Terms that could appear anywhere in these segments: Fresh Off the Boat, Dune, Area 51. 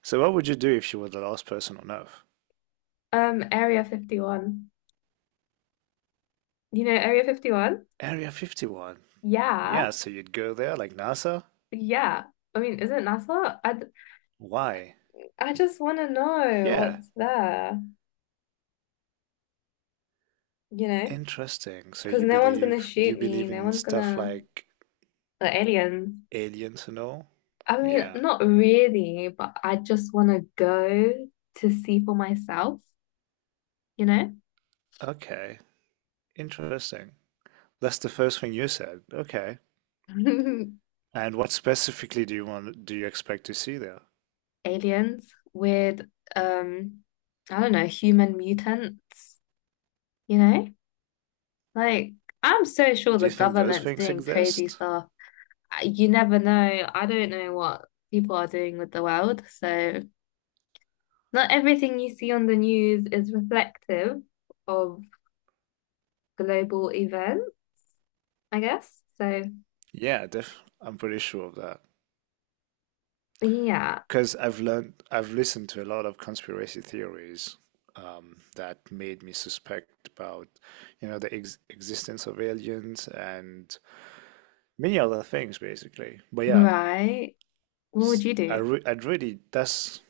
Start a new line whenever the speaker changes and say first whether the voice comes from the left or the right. right: So what would you do if you were the last person on Earth?
left: Area 51. You know Area 51?
right: Area 51. Yeah,
left: Yeah.
right: so you'd go there like NASA?
left: Yeah. I mean, is it NASA?
right: Why?
left: I just want to know
right: Yeah,
left: what's there, you know?
right: interesting. So
left: Because
right: you
left: no one's gonna
right: believe, do you
left: shoot me,
right: believe
left: no
right: in
left: one's
right: stuff
left: gonna,
right: like
left: the aliens.
right: aliens and all?
left: I mean,
right: Yeah.
left: not really, but I just want to go to see for myself, you know?
right: Okay. Interesting. That's the first thing you said. Okay. And what specifically do you want, do you expect to see there?
left: Aliens with, um, I don't know, human mutants, you know? Like, I'm so sure
right: Do
left: the
right: you think those
left: government's
right: things
left: doing crazy
right: exist?
left: stuff you never know. I don't know what people are doing with the world. So, not everything you see on the news is reflective of global events, I guess. So,
right: Yeah, def I'm pretty sure of that.
left: yeah,
right: I've listened to a lot of conspiracy theories that made me suspect about, you know, the ex existence of aliens and many other things, basically. But yeah,
left: right. What
right: it's,
left: would you
right: I
left: do?
right: re I'd really,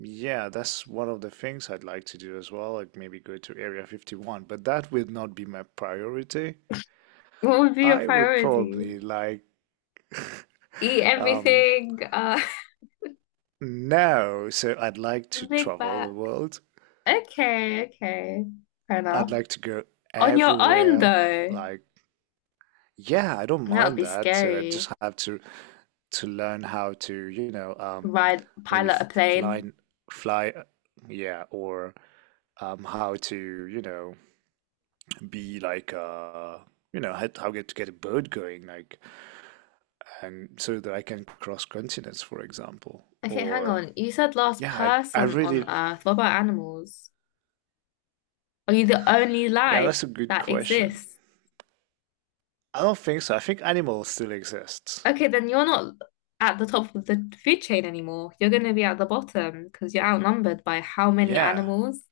right: yeah, that's one of the things I'd like to do as well. Like maybe go to Area 51, but that would not be my priority.
left: What would be your
right: I would
left: priority?
right: probably like,
left: Eat
right: um,
left: everything,
right: no, so I'd like to
left: big
right: travel the
left: back.
right: world.
left: Okay, okay. Fair
right: I'd
left: enough.
right: like to go
left: On your own,
right: everywhere.
left: though,
right: Like, yeah, I don't
left: that would
right: mind
left: be
right: that. So I
left: scary.
right: just have to learn how to, you know,
left: Ride,
right: maybe
left: pilot a
right: f- fly,
left: plane.
right: fly, uh, yeah, or how to, you know, be like, uh, you know, how get to get a boat going, like, and so that I can cross continents, for example.
left: Okay, hang on. You said last
right: Yeah, I
left: person on
right: really,
left: Earth. What about animals? Are you the only
right: yeah,
left: life
right: that's a good
left: that
right: question.
left: exists?
right: I don't think so. I think animals still exist.
left: Okay, then you're not at the top of the food chain anymore. You're going to be at the bottom because you're outnumbered by how many
right: Yeah,
left: animals?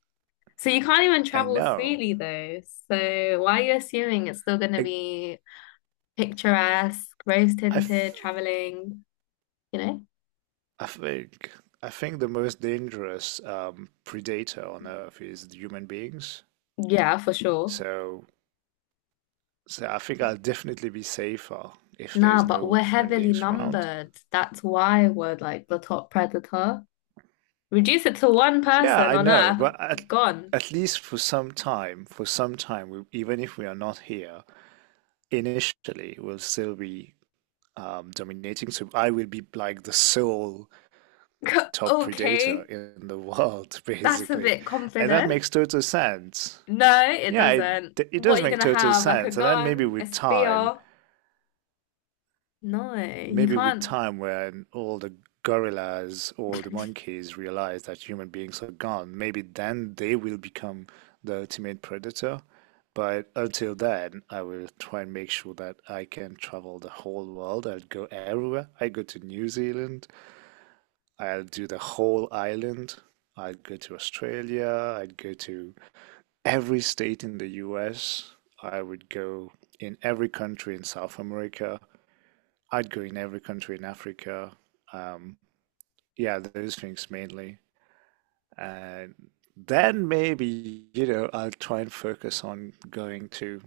left: So you can't even
right: I
left: travel
right: know.
left: freely, though. So why are you assuming it's still going to
right: I,
left: be picturesque,
right: I, f-
left: rose-tinted traveling, you know?
right: I think the most dangerous predator on Earth is the human beings.
left: Yeah, for sure.
right: So so I think I'll definitely be safer if
left: Nah,
right: there's
left: but
right: no
left: we're
right: human
left: heavily
right: beings around.
left: numbered. That's why we're like the top predator. Reduce it to one
right: Yeah,
left: person
right: I
left: on
right: know,
left: Earth,
right: but
left: gone.
right: at least for some time, even if we are not here initially, we'll still be dominating. So I will be like the sole top predator
left: Okay,
right: in the world,
left: that's a
right: basically,
left: bit
right: and that
left: confident.
right: makes total sense.
left: No, it
right: Yeah,
left: doesn't.
right: it
left: What
right: does
left: are you
right: make
left: gonna
right: total
left: have? Like a
right: sense. And then
left: gun, a spear? No, you
right: maybe with
left: can't.
right: time when all the gorillas or the monkeys realize that human beings are gone, maybe then they will become the ultimate predator. But until then, I will try and make sure that I can travel the whole world. I'll go everywhere. I go to New Zealand. I'll do the whole island. I'd go to Australia. I'd go to every state in the US. I would go in every country in South America. I'd go in every country in Africa. Um, yeah, those things mainly. And then maybe, you know, I'll try and focus on going to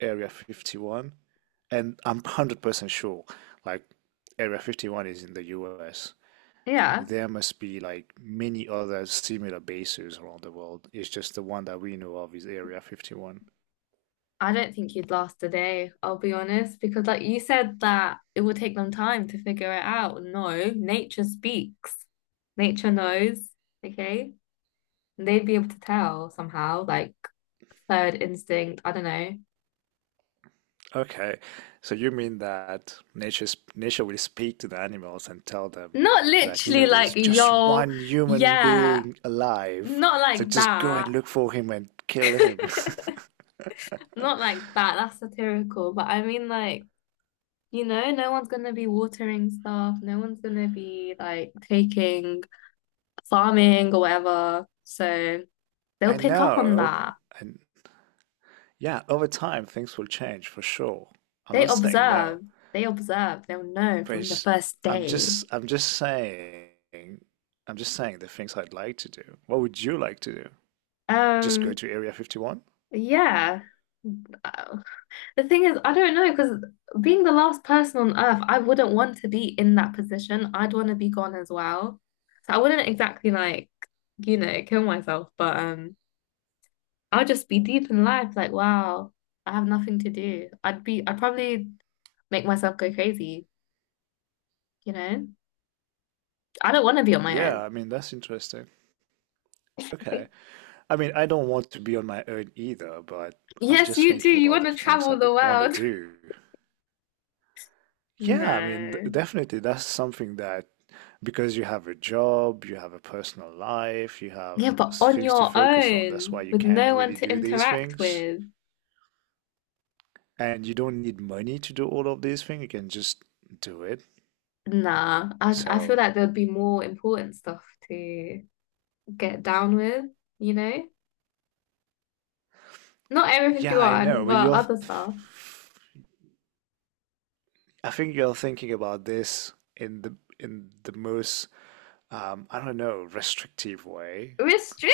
right: Area 51. And I'm 100% sure, like, Area 51 is in the US.
left: Yeah,
right: There must be like many other similar bases around the world. It's just the one that we know of is Area 51.
left: I don't think you'd last a day, I'll be honest, because like you said that it would take them time to figure it out. No, nature speaks. Nature knows, okay? And they'd be able to tell somehow, like third instinct, I don't know.
right: Okay, so you mean that nature will speak to the animals and tell them
left: Not
right: that you
left: literally
right: know
left: like,
right: there's just
left: yo,
right: one human
left: yeah,
right: being alive,
left: not
right: so
left: like
right: just go and
left: that.
right: look for him and kill him.
left: Not like that, that's satirical. But I mean, like, you know, no one's gonna be watering stuff, no one's gonna be like taking farming or whatever. So they'll
right: I
left: pick up on
right: know,
left: that.
right: and yeah, over time things will change for sure. I'm
left: They
right: not saying no,
left: observe, they'll know
right: but
left: from the
right: it's-
left: first
right: I'm just
left: day.
right: I'm just saying I'm just saying the things I'd like to do. What would you like to do? Just go
left: Um,
right: to Area 51?
left: yeah. Uh, the thing is, I don't know because being the last person on earth, I wouldn't want to be in that position. I'd want to be gone as well. So I wouldn't exactly like, you know, kill myself, but I'll just be deep in life. Like, wow, I have nothing to do. I'd probably make myself go crazy. You know, I don't want to be on my
right: Yeah,
left: own.
right: I mean that's interesting. Okay. I mean, I don't want to be on my own either, but I'm
left: Yes,
right: just
left: you do.
right: thinking
left: You
right: about
left: want
right: the
left: to
right: things I
left: travel the
right: would want to
left: world.
right: do.
left: No.
right: Definitely that's something that because you have a job, you have a personal life, you
left: Yeah,
right: have
left: but on
right: things to
left: your
right: focus on. That's why
left: own
right: you
left: with
right: can't
left: no one
right: really
left: to
right: do these
left: interact
right: things.
left: with.
right: And you don't need money to do all of these things. You can just do it.
left: Nah, I feel
right: So,
left: like there'd be more important stuff to get down with, you know? Not Area
right: yeah, I know,
left: 51, but other stuff.
right: I think you're thinking about this in the most, I don't know, restrictive way.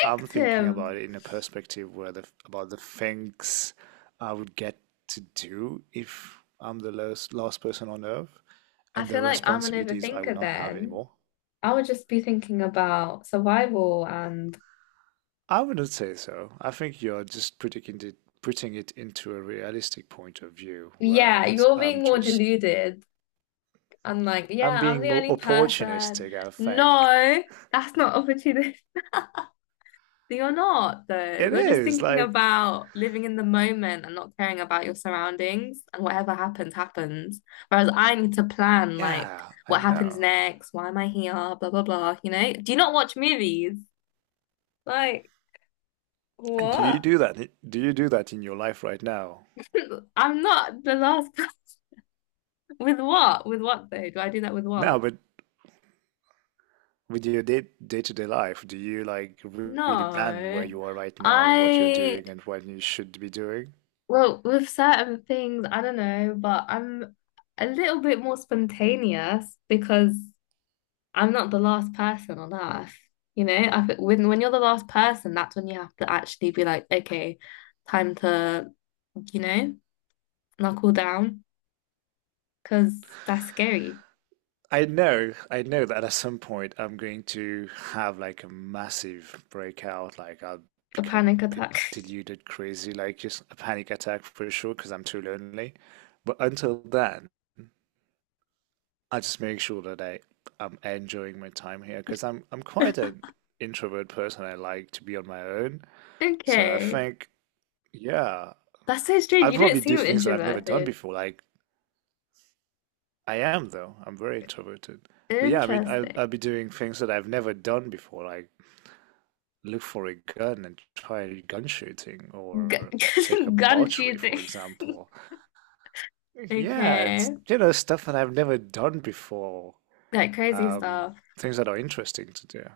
right: I'm thinking about
left: him.
right: it in a perspective where the about the things I would get to do if I'm the last person on earth
left: I
right: and the
left: feel like I'm an
right: responsibilities I would
left: overthinker
right: not have
left: then.
right: anymore.
left: I would just be thinking about survival and
right: I wouldn't say so. I think you're just putting it into a realistic point of view where
left: yeah,
right: I'm as
left: you're
right: I'm
left: being more
right: just
left: deluded. I'm like, yeah,
right: I'm
left: I'm
right: being
left: the
right: more
left: only person.
right: opportunistic, I think.
left: No, that's not opportunity. You're not, though.
right: It
left: You're just
right: is
left: thinking
right: like,
left: about living in the moment and not caring about your surroundings, and whatever happens, happens. Whereas I need to plan, like,
right: yeah, I
left: what happens
right: know.
left: next? Why am I here? Blah, blah, blah. You know? Do you not watch movies? Like,
right: Do you
left: what?
right: do that? Do you do that in your life right now?
left: I'm not the last person. With what? With what, though? Do I do that with
right: No,
left: what?
right: but with your day-to-day life, do you like really plan where
left: No.
right: you are right now and what you're
left: I,
right: doing and what you should be doing?
left: well, with certain things, I don't know, but I'm a little bit more spontaneous because. I'm not the last person on earth. You know, I, think when you're the last person, that's when you have to actually be like, okay, time to, you know, knuckle down because that's scary.
right: I know that at some point I'm going to have like a massive breakout, like I'll
left: A
right: become
left: panic
right: a bit
left: attack.
right: deluded, crazy, like just a panic attack for sure because I'm too lonely. But until then, I just make sure that I'm enjoying my time here because I'm quite an introvert person. I like to be on my own. So I
left: Okay.
right: think, yeah,
left: That's so strange.
right: I'll
left: You don't
right: probably do
left: seem
right: things that I've never done
left: introverted.
right: before. Like I am though. I'm very introverted. But yeah, I mean,
left: Interesting.
right: I'll be doing things that I've never done before, like look for a gun and try gun shooting or take up
left: Gu- gun
right: archery, for
left: shooting.
right: example. Yeah, it's
left: Okay.
right: you know stuff that I've never done before.
left: Like crazy
right: Um,
left: stuff.
right: things that are interesting to do.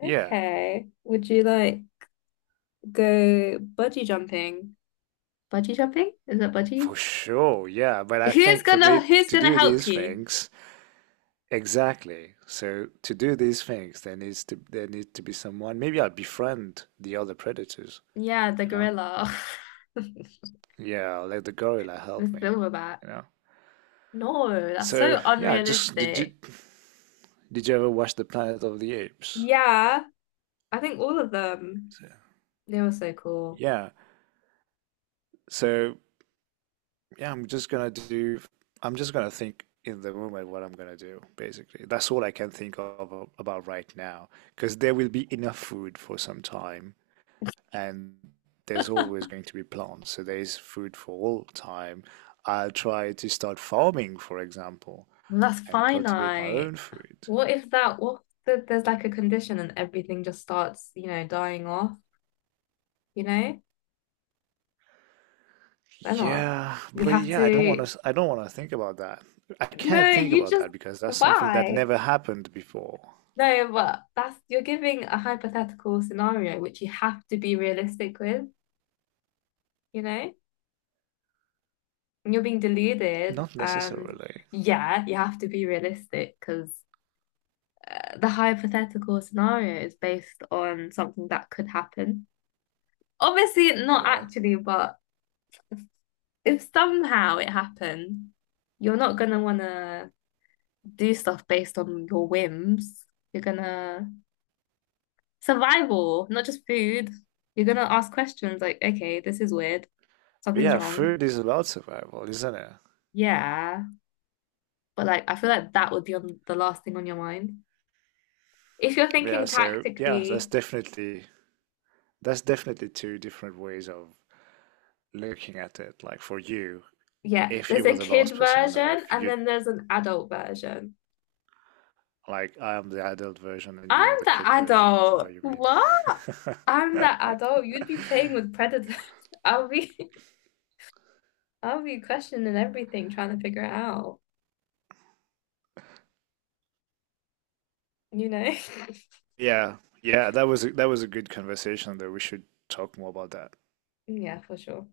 right: Yeah,
left: Okay. Would you like go bungee jumping? Bungee jumping? Is that bungee?
right: for sure. Yeah, but I
left: Who's
right: think for the
left: gonna who's
right: to
left: gonna
right: do
left: help
right: these
left: you?
right: things, exactly. So to do these things, there need to be someone. Maybe I'll befriend the other predators,
left: Yeah, the
right: you know?
left: gorilla.
right: Yeah, I'll let the gorilla
left: The
right: help me,
left: silverback.
right: you know?
left: No, that's
right: So
left: so
right: yeah, just
left: unrealistic.
right: did you ever watch The Planet of the Apes?
left: Yeah, I think all of them.
right: So,
left: They were so cool.
right: yeah. So yeah, I'm just gonna think in the moment what I'm gonna do, basically. That's all I can think of about right now, because there will be enough food for some time and there's always going to be plants, so there is food for all time. I'll try to start farming, for example,
left: That's
right: and cultivate my
left: finite.
right: own food.
left: What if there's like a condition and everything just starts, you know, dying off, you know? Then what? You'll have
right: Yeah,
left: to
right: I don't want to think about that. I
left: no,
right: can't think
left: you
right: about
left: just
right: that because that's something that
left: why?
right: never happened before.
left: No, but that's you're giving a hypothetical scenario which you have to be realistic with, you know? You're being deluded
right: Not
left: and
right: necessarily.
left: yeah you have to be realistic because the hypothetical scenario is based on something that could happen obviously not
right: Yeah.
left: actually but if somehow it happened you're not gonna wanna do stuff based on your whims you're gonna survival not just food you're gonna ask questions like okay this is weird
right: But
left: something's
right: yeah,
left: wrong
right: food is about survival, isn't it?
left: yeah but like I feel like that would be on the last thing on your mind. If you're thinking
right: Yeah,
left: tactically,
right: that's definitely two different ways of looking at it. Like for you,
left: yeah,
right: if
left: there's
right: you
left: a
right: were the
left: kid
right: last person on
left: version
right: Earth,
left: and
right: you'd
left: then there's an adult version.
right: like I am the adult version and
left: I'm
right: you're the
left: the
right: kid version. Is that
left: adult.
right: what you
left: What? I'm
right: mean?
left: the adult. You'd be playing with predators. I'll be I'll be questioning everything, trying to figure it out, you know?
right: Yeah, yeah, that was a good conversation though. We should talk more about that.
left: Yeah, for sure.